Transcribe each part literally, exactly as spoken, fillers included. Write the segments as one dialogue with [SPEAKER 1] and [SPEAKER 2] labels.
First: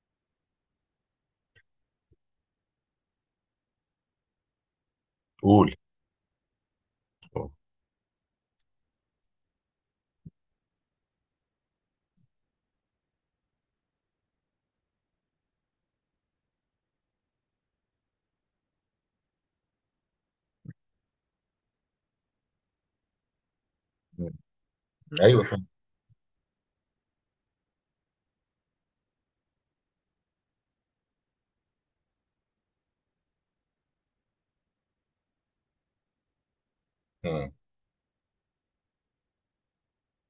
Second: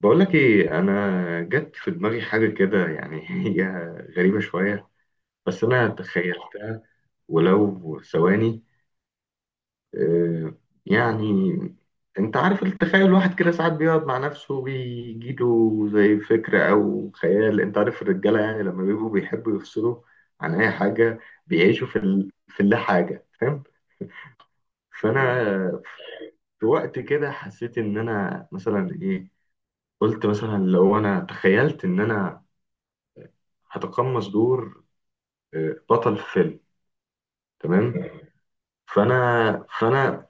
[SPEAKER 1] بقولك ايه؟ انا جت في دماغي حاجه كده، يعني هي غريبه شويه. بس
[SPEAKER 2] قول.
[SPEAKER 1] انا تخيلتها
[SPEAKER 2] مم.
[SPEAKER 1] ولو ثواني. آه، يعني انت عارف التخيل؟ الواحد كده ساعات بيقعد مع نفسه، بيجيله زي فكره او خيال. انت عارف الرجاله، يعني لما بيبقوا بيحبوا يفصلوا عن اي حاجه، بيعيشوا في ال... في اللا حاجه. فاهم؟ مم.
[SPEAKER 2] مم. ايوه
[SPEAKER 1] فانا
[SPEAKER 2] فاهم.
[SPEAKER 1] في وقت كده حسيت ان انا مثلا ايه؟ قلت مثلا لو انا تخيلت ان انا هتقمص دور، آه، بطل فيلم.
[SPEAKER 2] مم.
[SPEAKER 1] تمام. فانا فانا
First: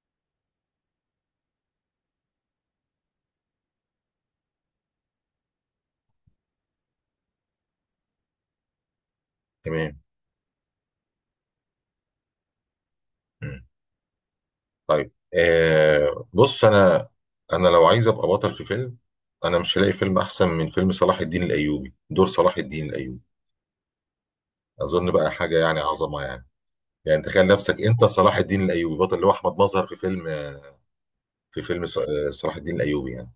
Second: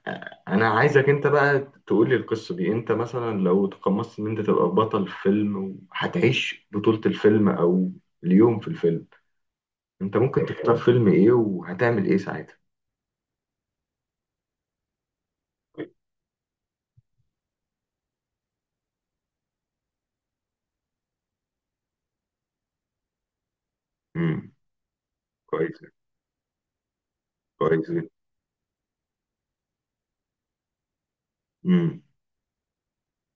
[SPEAKER 1] انا عايزك انت بقى تقول لي القصه دي. انت مثلا لو تقمصت ان انت تبقى بطل فيلم، وهتعيش بطوله الفيلم او اليوم في الفيلم،
[SPEAKER 2] تمام.
[SPEAKER 1] انت ممكن تختار فيلم ايه، وهتعمل ايه ساعتها؟
[SPEAKER 2] مم. طيب آه بص انا، انا لو عايز ابقى بطل في فيلم انا مش هلاقي فيلم احسن من فيلم صلاح الدين الايوبي، دور صلاح الدين الايوبي
[SPEAKER 1] امم.
[SPEAKER 2] اظن بقى حاجه
[SPEAKER 1] كويس.
[SPEAKER 2] يعني عظمه يعني. يعني تخيل نفسك
[SPEAKER 1] كويس
[SPEAKER 2] انت
[SPEAKER 1] جدا.
[SPEAKER 2] صلاح الدين الايوبي، بطل اللي هو احمد مظهر في فيلم، آه، في فيلم ص-
[SPEAKER 1] امم.
[SPEAKER 2] آه، صلاح الدين الايوبي يعني.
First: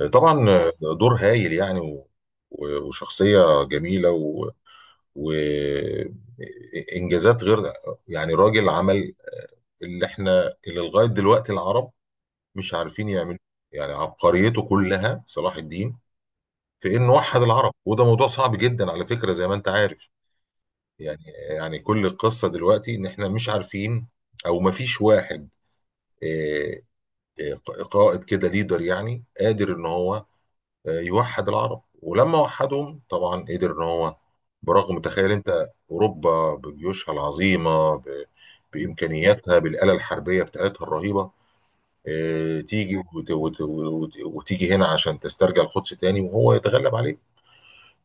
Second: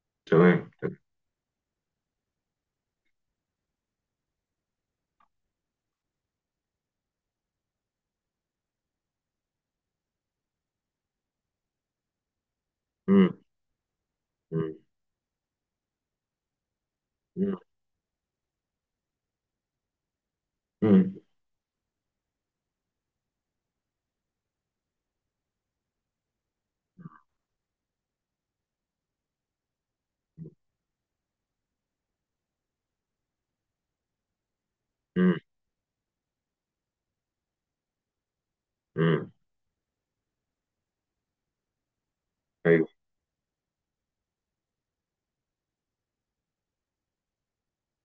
[SPEAKER 2] آه، طبعا،
[SPEAKER 1] تمام
[SPEAKER 2] آه،
[SPEAKER 1] تمام.
[SPEAKER 2] دور هايل يعني، و- و- وشخصيه جميله، و- وانجازات غير، يعني راجل عمل اللي احنا اللي لغايه دلوقتي العرب مش عارفين يعملوا.
[SPEAKER 1] امم،
[SPEAKER 2] إيه. يعني عبقريته
[SPEAKER 1] امم،
[SPEAKER 2] كلها صلاح الدين في انه وحد
[SPEAKER 1] امم،
[SPEAKER 2] العرب، وده موضوع صعب جدا على فكره زي ما انت عارف.
[SPEAKER 1] امم،
[SPEAKER 2] يعني يعني كل القصه دلوقتي ان احنا مش عارفين، او ما فيش واحد، آه، آه، قائد كده ليدر، يعني قادر ان هو آه، يوحد العرب، ولما وحدهم طبعا قدر ان هو، برغم تخيل
[SPEAKER 1] امم،
[SPEAKER 2] انت اوروبا بجيوشها العظيمه، ب-
[SPEAKER 1] امم.
[SPEAKER 2] بامكانياتها، بالاله الحربيه بتاعتها الرهيبه، آه،
[SPEAKER 1] ايوه،
[SPEAKER 2] تيجي وت- وت- وت- وتيجي هنا عشان تسترجع القدس تاني، وهو يتغلب عليه.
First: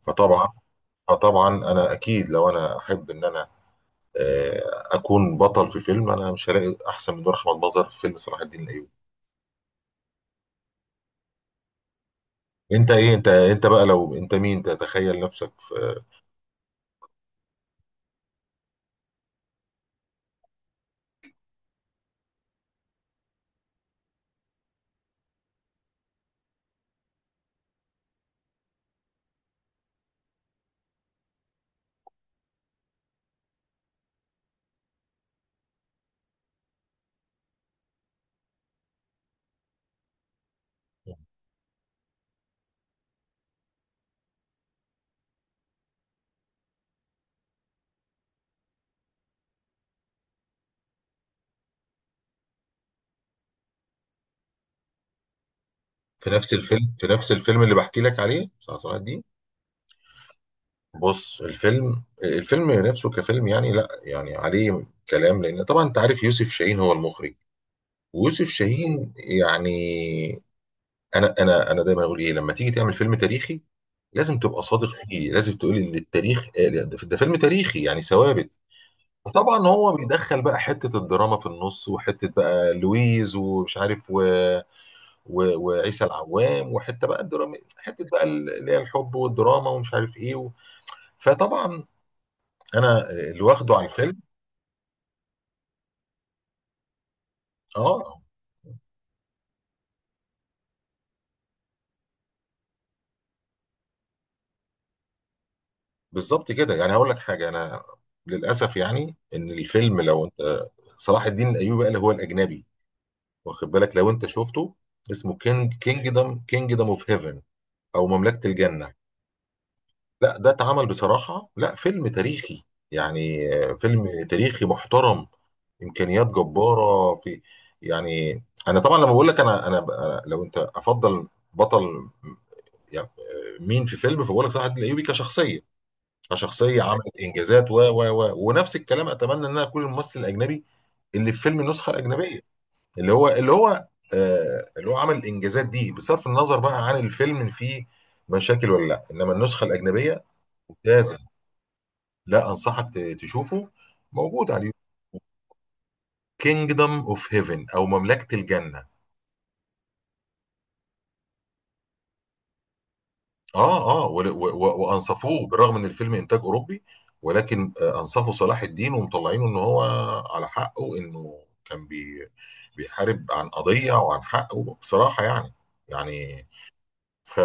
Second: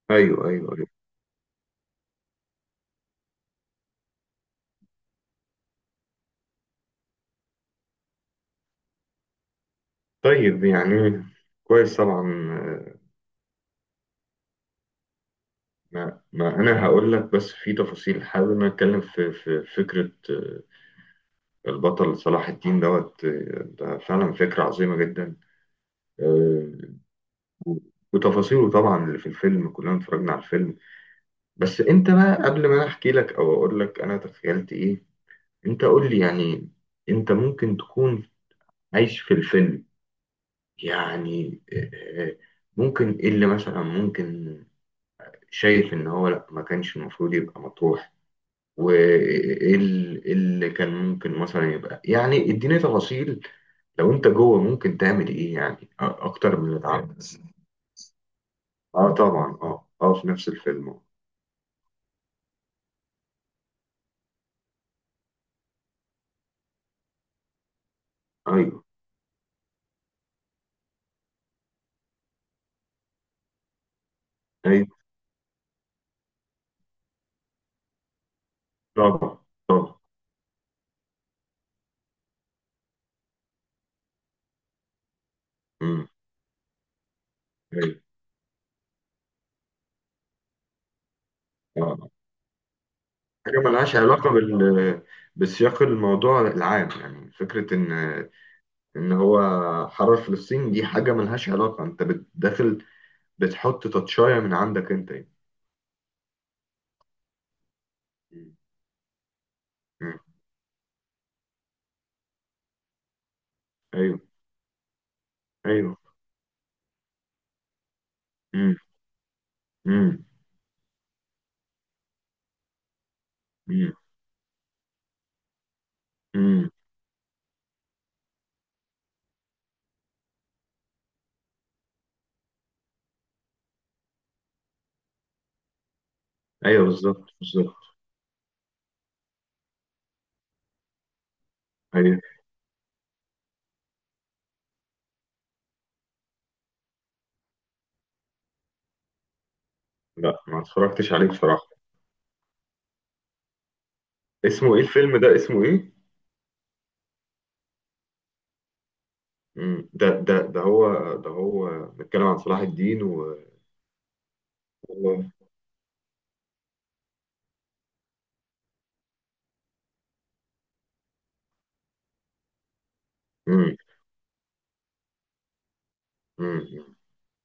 [SPEAKER 2] فطبعا،
[SPEAKER 1] ايوه، ايوه، أيوة.
[SPEAKER 2] فطبعا انا اكيد لو انا احب ان انا آه، اكون بطل في فيلم، انا مش هلاقي احسن من نور احمد مظهر في فيلم صلاح الدين الايوبي.
[SPEAKER 1] طيب، يعني كويس طبعا.
[SPEAKER 2] انت
[SPEAKER 1] آه،
[SPEAKER 2] ايه، انت انت بقى لو انت مين تتخيل نفسك في،
[SPEAKER 1] ما, ما انا هقول لك، بس في تفاصيل حابب إن أنا اتكلم في في فكره. آه، البطل صلاح الدين دوت. آه، ده فعلا فكره عظيمه جدا. آه، و- وتفاصيله طبعا اللي في الفيلم، كلنا اتفرجنا على الفيلم. بس انت بقى قبل ما انا احكي لك او اقول لك انا تخيلت ايه، انت قول لي يعني انت ممكن تكون عايش في الفيلم، يعني آه، آه، ممكن ايه اللي مثلا ممكن؟ شايف ان هو لا، ما كانش المفروض يبقى مطروح، وايه ال- إيه اللي كان ممكن مثلا يبقى؟ يعني اديني تفاصيل. لو انت جوه ممكن تعمل ايه يعني؟ أ-
[SPEAKER 2] في نفس
[SPEAKER 1] اكتر من اللي
[SPEAKER 2] الفيلم، في
[SPEAKER 1] اتعمل.
[SPEAKER 2] نفس الفيلم اللي بحكي لك عليه بتاع صلاح
[SPEAKER 1] اه
[SPEAKER 2] الدين.
[SPEAKER 1] طبعا، اه، اه، في نفس الفيلم. آه.
[SPEAKER 2] بص الفيلم، الفيلم نفسه كفيلم يعني لا يعني عليه كلام، لان طبعا انت عارف يوسف شاهين هو المخرج، ويوسف
[SPEAKER 1] ايوه،
[SPEAKER 2] شاهين يعني، انا انا انا دايما اقول ايه، لما تيجي تعمل فيلم تاريخي لازم تبقى
[SPEAKER 1] ايوه،
[SPEAKER 2] صادق فيه، لازم تقول ان التاريخ قال- ده ده فيلم تاريخي يعني ثوابت.
[SPEAKER 1] طبعا،
[SPEAKER 2] وطبعا هو
[SPEAKER 1] طبعا،
[SPEAKER 2] بيدخل بقى حته الدراما في النص، وحته بقى لويز ومش عارف و... و... وعيسى
[SPEAKER 1] امم،
[SPEAKER 2] العوام، وحته بقى الدراما
[SPEAKER 1] ايوه،
[SPEAKER 2] حته بقى اللي هي الحب والدراما ومش عارف ايه و... فطبعا
[SPEAKER 1] اه.
[SPEAKER 2] انا اللي
[SPEAKER 1] حاجه
[SPEAKER 2] واخده على
[SPEAKER 1] ملهاش
[SPEAKER 2] الفيلم.
[SPEAKER 1] علاقه بال، بسياق الموضوع العام، يعني فكره ان
[SPEAKER 2] اه
[SPEAKER 1] ان هو حرر فلسطين دي حاجه ملهاش علاقه. انت بت- داخل بتحط تاتشايه من عندك انت، يعني.
[SPEAKER 2] بالظبط كده. يعني هقول لك حاجه، انا
[SPEAKER 1] مم.
[SPEAKER 2] للاسف يعني ان الفيلم
[SPEAKER 1] مم.
[SPEAKER 2] لو انت صلاح الدين الايوبي قال هو الاجنبي، واخد بالك لو
[SPEAKER 1] ايوه،
[SPEAKER 2] انت شفته، اسمه كينج،
[SPEAKER 1] ايوه،
[SPEAKER 2] كينجدم كينجدم اوف هيفن، او مملكه
[SPEAKER 1] امم،
[SPEAKER 2] الجنه.
[SPEAKER 1] امم،
[SPEAKER 2] لا ده اتعمل بصراحه لا فيلم تاريخي، يعني آه، فيلم تاريخي محترم، امكانيات
[SPEAKER 1] امم،
[SPEAKER 2] جباره في، يعني انا طبعا لما بقول لك انا انا أنا لو انت افضل بطل يعني، آه، مين في فيلم، فبقول لك صلاح الدين الايوبي كشخصيه، كشخصيه
[SPEAKER 1] ايوه،
[SPEAKER 2] عملت
[SPEAKER 1] بالظبط،
[SPEAKER 2] انجازات و
[SPEAKER 1] بالظبط،
[SPEAKER 2] و و ونفس الكلام، اتمنى ان انا اكون الممثل الاجنبي اللي في فيلم النسخه
[SPEAKER 1] ايوه،
[SPEAKER 2] الاجنبيه، اللي هو اللي هو آه اللي هو عمل الانجازات دي، بصرف النظر بقى عن الفيلم اللي فيه مشاكل ولا لا، انما النسخه الاجنبيه
[SPEAKER 1] لا ما اتفرجتش
[SPEAKER 2] ممتازه.
[SPEAKER 1] عليه بصراحه.
[SPEAKER 2] لا انصحك ت- تشوفه، موجود على
[SPEAKER 1] اسمه ايه
[SPEAKER 2] اليوتيوب.
[SPEAKER 1] الفيلم ده، اسمه ايه؟
[SPEAKER 2] كينجدم اوف هيفن او مملكه الجنه.
[SPEAKER 1] امم، ده ده ده هو ده هو بيتكلم عن صلاح الدين و
[SPEAKER 2] اه اه ول- و- و-
[SPEAKER 1] و-
[SPEAKER 2] وانصفوه، بالرغم ان الفيلم انتاج اوروبي، ولكن آه، انصفوا صلاح الدين ومطلعينه ان هو على حقه، انه كان بي، بيحارب عن
[SPEAKER 1] امم،
[SPEAKER 2] قضيه وعن حقه بصراحه يعني. يعني
[SPEAKER 1] امم،
[SPEAKER 2] ف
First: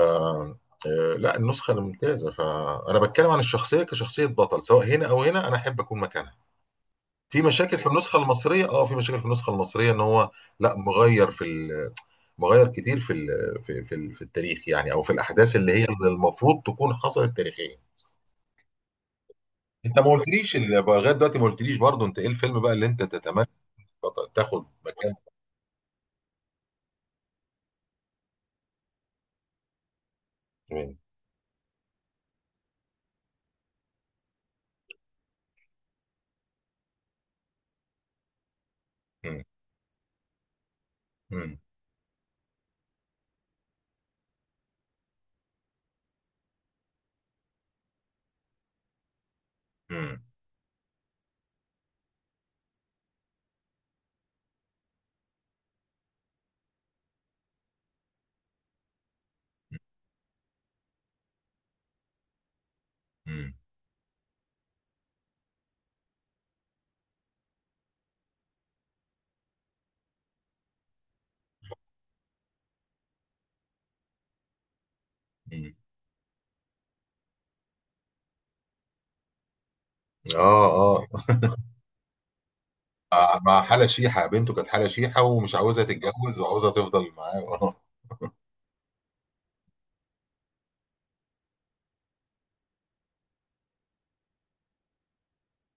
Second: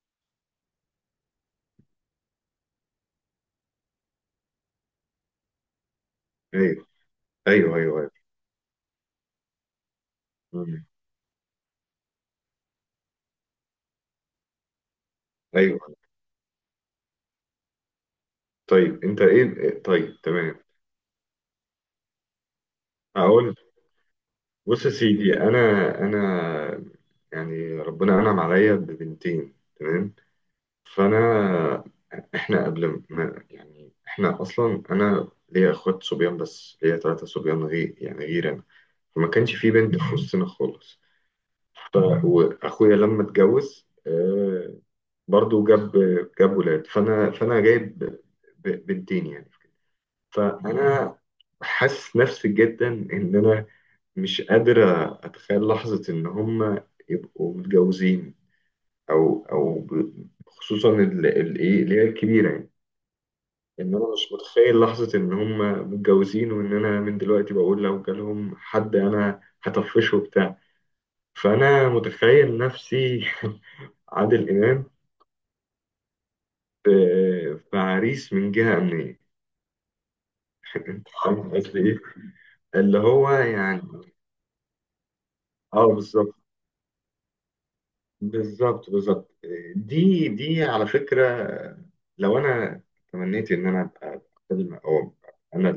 [SPEAKER 2] آه، لا النسخه الممتازه، فانا بتكلم عن الشخصيه كشخصيه بطل، سواء هنا او هنا انا احب اكون مكانها.
[SPEAKER 1] ايوه،
[SPEAKER 2] في
[SPEAKER 1] ايوه، ايوه،
[SPEAKER 2] مشاكل في
[SPEAKER 1] ايوه،
[SPEAKER 2] النسخه المصريه، اه في مشاكل في النسخه المصريه ان هو لا
[SPEAKER 1] مم،
[SPEAKER 2] مغير في ال، مغير كتير في ال- في في ال- في التاريخ يعني، او في الاحداث اللي هي
[SPEAKER 1] ايوه.
[SPEAKER 2] اللي المفروض تكون حصلت تاريخيا.
[SPEAKER 1] طيب انت ايه، إيه-
[SPEAKER 2] انت ما
[SPEAKER 1] طيب
[SPEAKER 2] قلتليش
[SPEAKER 1] تمام.
[SPEAKER 2] ال- لغايه دلوقتي ما قلتليش برضه انت ايه الفيلم بقى اللي انت تتمنى
[SPEAKER 1] هقول.
[SPEAKER 2] تط- تاخد
[SPEAKER 1] بص يا
[SPEAKER 2] مكان.
[SPEAKER 1] سيدي، انا انا يعني ربنا انعم عليا ببنتين، تمام.
[SPEAKER 2] مم.
[SPEAKER 1] فانا احنا قبل ما يعني احنا اصلا، انا ليا اخوات صبيان، بس ليا ثلاثة صبيان غير يعني غير انا، فما
[SPEAKER 2] مم.
[SPEAKER 1] كانش في بنت في وسطنا خالص.
[SPEAKER 2] مم.
[SPEAKER 1] ف... واخويا لما اتجوز آه برضو جاب جاب ولاد. فانا فانا جايب ب... بنتين يعني.
[SPEAKER 2] مم.
[SPEAKER 1] فانا حاسس نفسي جدا ان انا مش قادر اتخيل لحظة ان هم يبقوا متجوزين، او او ب... خصوصا ال- ال- ايه اللي هي الكبيرة، يعني ان انا مش متخيل لحظة ان هم متجوزين، وان انا من دلوقتي بقول لو جالهم حد انا هطفشه وبتاع. فانا متخيل نفسي عادل امام
[SPEAKER 2] مم.
[SPEAKER 1] في في عريس من جهة امنية.
[SPEAKER 2] اه اه.
[SPEAKER 1] انت فاهم قصدي ايه؟ اللي هو
[SPEAKER 2] مع مع
[SPEAKER 1] يعني
[SPEAKER 2] حالة شيحة، بنته كانت حالة شيحة ومش عاوزة
[SPEAKER 1] اه، بالظبط،
[SPEAKER 2] تتجوز وعاوزة تفضل معاه. اه.
[SPEAKER 1] بالظبط، بالظبط. دي دي على فكرة، لو انا تمنيت ان انا ابقى فيلم او أبقى انا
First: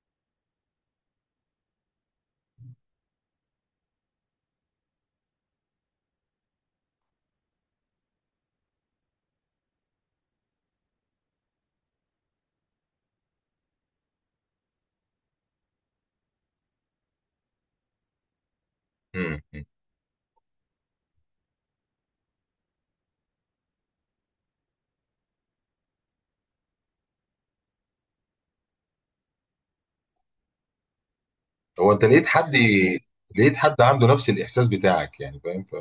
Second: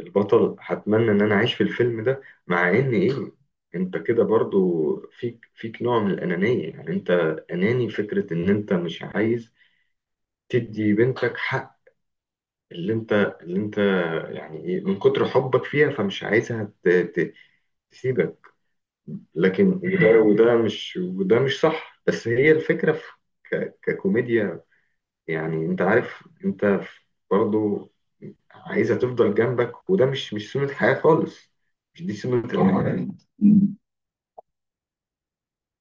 [SPEAKER 1] البطل، هتمنى ان انا اعيش في الفيلم ده. مع ان ايه، انت كده برضو فيك فيك نوع من الانانيه يعني. انت اناني، فكره ان انت مش عايز تدي بنتك حق اللي انت اللي انت يعني ايه، من كتر حبك فيها فمش عايزها ت- ت- تسيبك.
[SPEAKER 2] مم. مم.
[SPEAKER 1] لكن وده وده مش مش صح. بس فكره في- ككوميديا، يعني انت عارف، انت برضو عايزها تفضل جنبك، وده مش مش سنه حياه خالص.
[SPEAKER 2] هو
[SPEAKER 1] مش
[SPEAKER 2] انت
[SPEAKER 1] دي
[SPEAKER 2] لقيت
[SPEAKER 1] سنه
[SPEAKER 2] حد،
[SPEAKER 1] الحياه.
[SPEAKER 2] لقيت حد عنده نفس الاحساس بتاعك يعني فاهم ف...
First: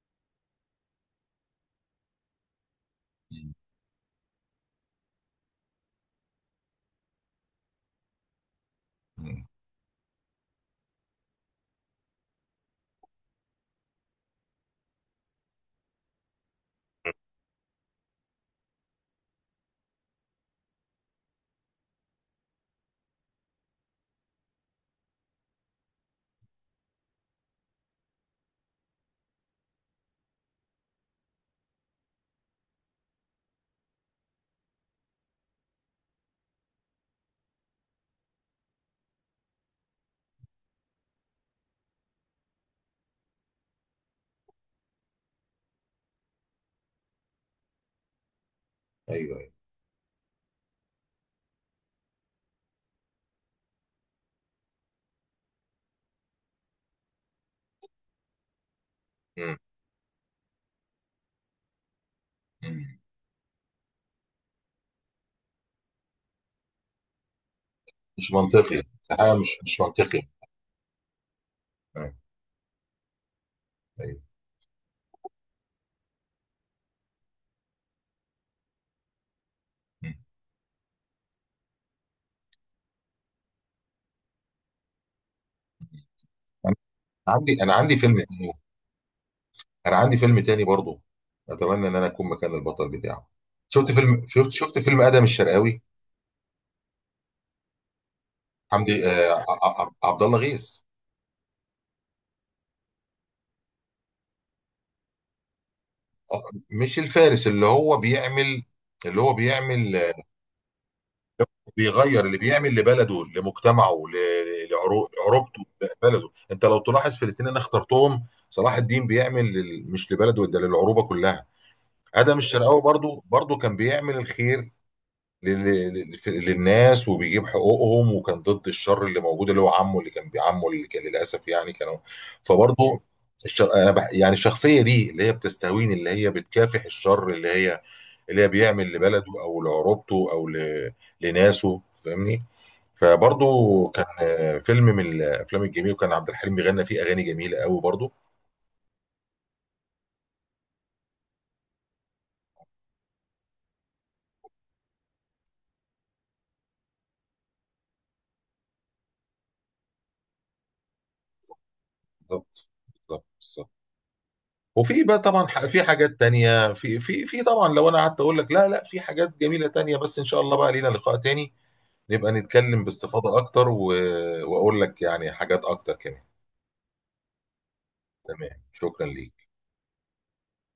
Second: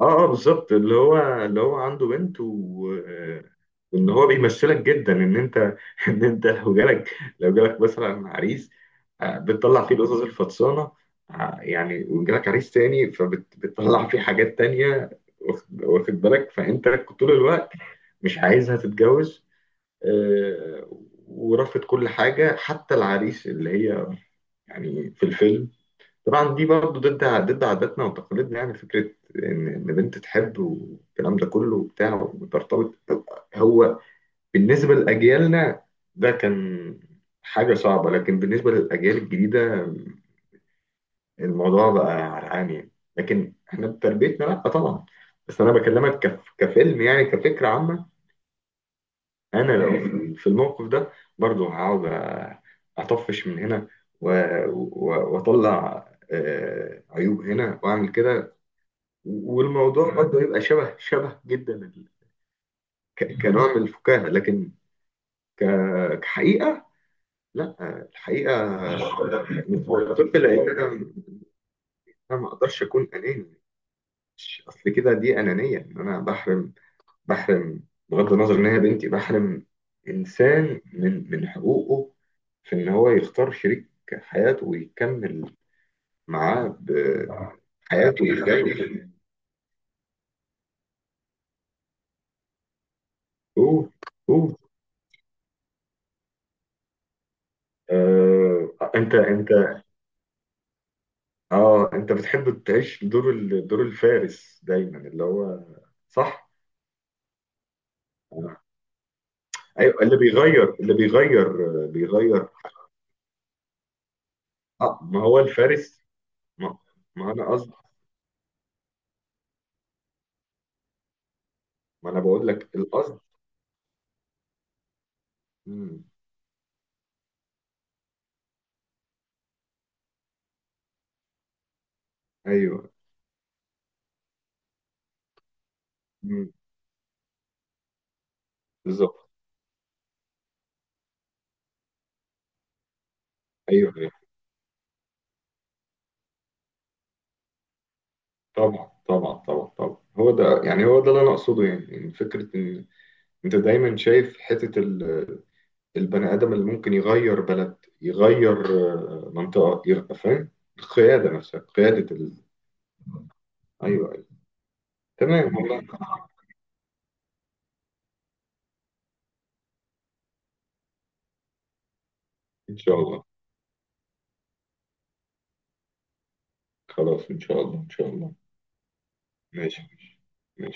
[SPEAKER 1] اه، اه، بالظبط. اللي هو اللي هو عنده بنت و... آه،
[SPEAKER 2] مم.
[SPEAKER 1] وان هو بيمثلك جدا، ان انت ان انت لو جالك لو جالك مثلا عريس. آه،
[SPEAKER 2] مم.
[SPEAKER 1] بتطلع فيه القصص الفطسانه. آه، يعني وجالك عريس تاني فبتطلع فيه حاجات تانية. واخد واخد بالك؟ فانت طول الوقت مش عايزها تتجوز. آه، ورافض كل حاجه حتى العريس، اللي هي يعني في الفيلم. طبعا دي برضه ضد ضد عاداتنا وتقاليدنا، يعني فكرة إن إن بنت تحب والكلام ده كله وبتاع، وترتبط. هو بالنسبة لأجيالنا ده كان حاجة صعبة، لكن بالنسبة للأجيال الجديدة الموضوع بقى عرقان يعني. لكن إحنا بتربيتنا لأ طبعا. بس أنا بكلمك كف... كفيلم، يعني كفكرة عامة.
[SPEAKER 2] ايوه ايوه.
[SPEAKER 1] أنا لو في في الموقف ده، برضه هقعد أطفش من هنا، و- و- وأطلع آه، عيوب هنا وأعمل كده.
[SPEAKER 2] مم.
[SPEAKER 1] والموضوع برضه يبقى شبه شبه جدا ال-
[SPEAKER 2] مم.
[SPEAKER 1] ك- كنوع من الفكاهة، لكن ك- كحقيقة لا.
[SPEAKER 2] مش
[SPEAKER 1] الحقيقة
[SPEAKER 2] منطقي، حاجه مش مش منطقي.
[SPEAKER 1] الطب، لأن أنا
[SPEAKER 2] آه،
[SPEAKER 1] أنا ما أقدرش أكون أناني.
[SPEAKER 2] أيوة.
[SPEAKER 1] مش- أصل كده دي أنانية، إن أنا بحرم بحرم بغض النظر إن هي بنتي، بحرم
[SPEAKER 2] م.
[SPEAKER 1] إنسان من من حقوقه في إن هو يختار شريك حياته ويكمل
[SPEAKER 2] انا
[SPEAKER 1] معاه
[SPEAKER 2] عندي، انا عندي فيلم
[SPEAKER 1] بحياته
[SPEAKER 2] تاني،
[SPEAKER 1] الجاية.
[SPEAKER 2] انا عندي فيلم تاني برضو اتمنى ان انا اكون مكان البطل بتاعه.
[SPEAKER 1] هو
[SPEAKER 2] شفت فيلم،
[SPEAKER 1] هو
[SPEAKER 2] شفت شفت فيلم ادم الشرقاوي،
[SPEAKER 1] آه،
[SPEAKER 2] حمدي
[SPEAKER 1] أنت
[SPEAKER 2] آه
[SPEAKER 1] أنت
[SPEAKER 2] ع- ع- عبد الله غيث.
[SPEAKER 1] اه انت بتحب تعيش دور ال- دور الفارس دايما، اللي هو
[SPEAKER 2] آه،
[SPEAKER 1] صح.
[SPEAKER 2] مش الفارس اللي هو بيعمل،
[SPEAKER 1] آه.
[SPEAKER 2] اللي هو بيعمل
[SPEAKER 1] ايوه اللي
[SPEAKER 2] آه،
[SPEAKER 1] بيغير اللي بيغير آه،
[SPEAKER 2] بيغير، اللي
[SPEAKER 1] بيغير.
[SPEAKER 2] بيعمل لبلده لمجتمعه ل-
[SPEAKER 1] اه
[SPEAKER 2] لعرو-
[SPEAKER 1] ما هو
[SPEAKER 2] لعروبته.
[SPEAKER 1] الفارس.
[SPEAKER 2] بلده. انت لو
[SPEAKER 1] ما,
[SPEAKER 2] تلاحظ في
[SPEAKER 1] ما
[SPEAKER 2] الاثنين
[SPEAKER 1] انا
[SPEAKER 2] انا
[SPEAKER 1] قصد،
[SPEAKER 2] اخترتهم، صلاح الدين بيعمل لل- مش لبلده ده للعروبه كلها.
[SPEAKER 1] ما انا
[SPEAKER 2] ادم
[SPEAKER 1] بقول لك
[SPEAKER 2] الشرقاوي
[SPEAKER 1] القصد.
[SPEAKER 2] برضو، برضو كان بيعمل الخير لل-
[SPEAKER 1] مم.
[SPEAKER 2] لل- في- للناس، وبيجيب حقوقهم، وكان ضد الشر اللي موجود، اللي هو عمه اللي كان بيعمه اللي كان للاسف يعني كانوا.
[SPEAKER 1] ايوه.
[SPEAKER 2] فبرضو الشر... انا بح... يعني الشخصيه دي اللي هي بتستهويني، اللي هي
[SPEAKER 1] مم.
[SPEAKER 2] بتكافح الشر، اللي هي اللي هي بيعمل
[SPEAKER 1] بالظبط.
[SPEAKER 2] لبلده، او لعروبته، او ل... لناسه، فاهمني. فبرضو
[SPEAKER 1] ايوه،
[SPEAKER 2] كان
[SPEAKER 1] ايوه،
[SPEAKER 2] آه، فيلم من الافلام الجميله، وكان عبد الحليم بيغنى فيه اغاني جميله قوي برضو.
[SPEAKER 1] طبعا، طبعا، طبعا، طبعا. هو ده، يعني هو ده اللي انا اقصده، يعني يعني فكره ان انت دايما شايف حته ال- البني ادم اللي ممكن يغير بلد، يغير آه، منطقه، يغ- فاهم؟ القياده نفسها، قياده ال...
[SPEAKER 2] بالظبط بالظبط.
[SPEAKER 1] ايوه،
[SPEAKER 2] وفي بقى طبعا
[SPEAKER 1] تمام
[SPEAKER 2] ح-
[SPEAKER 1] والله.
[SPEAKER 2] في حاجات تانية، في في في طبعا لو انا قعدت اقول لك لا لا في حاجات جميلة تانية، بس ان شاء الله بقى لينا لقاء تاني نبقى
[SPEAKER 1] إن
[SPEAKER 2] نتكلم
[SPEAKER 1] شاء الله.
[SPEAKER 2] باستفاضة اكتر، و... واقول لك يعني حاجات اكتر كمان.
[SPEAKER 1] خلاص، إن شاء الله، إن شاء الله.
[SPEAKER 2] تمام، شكرا ليك.
[SPEAKER 1] ماشي، ماشي.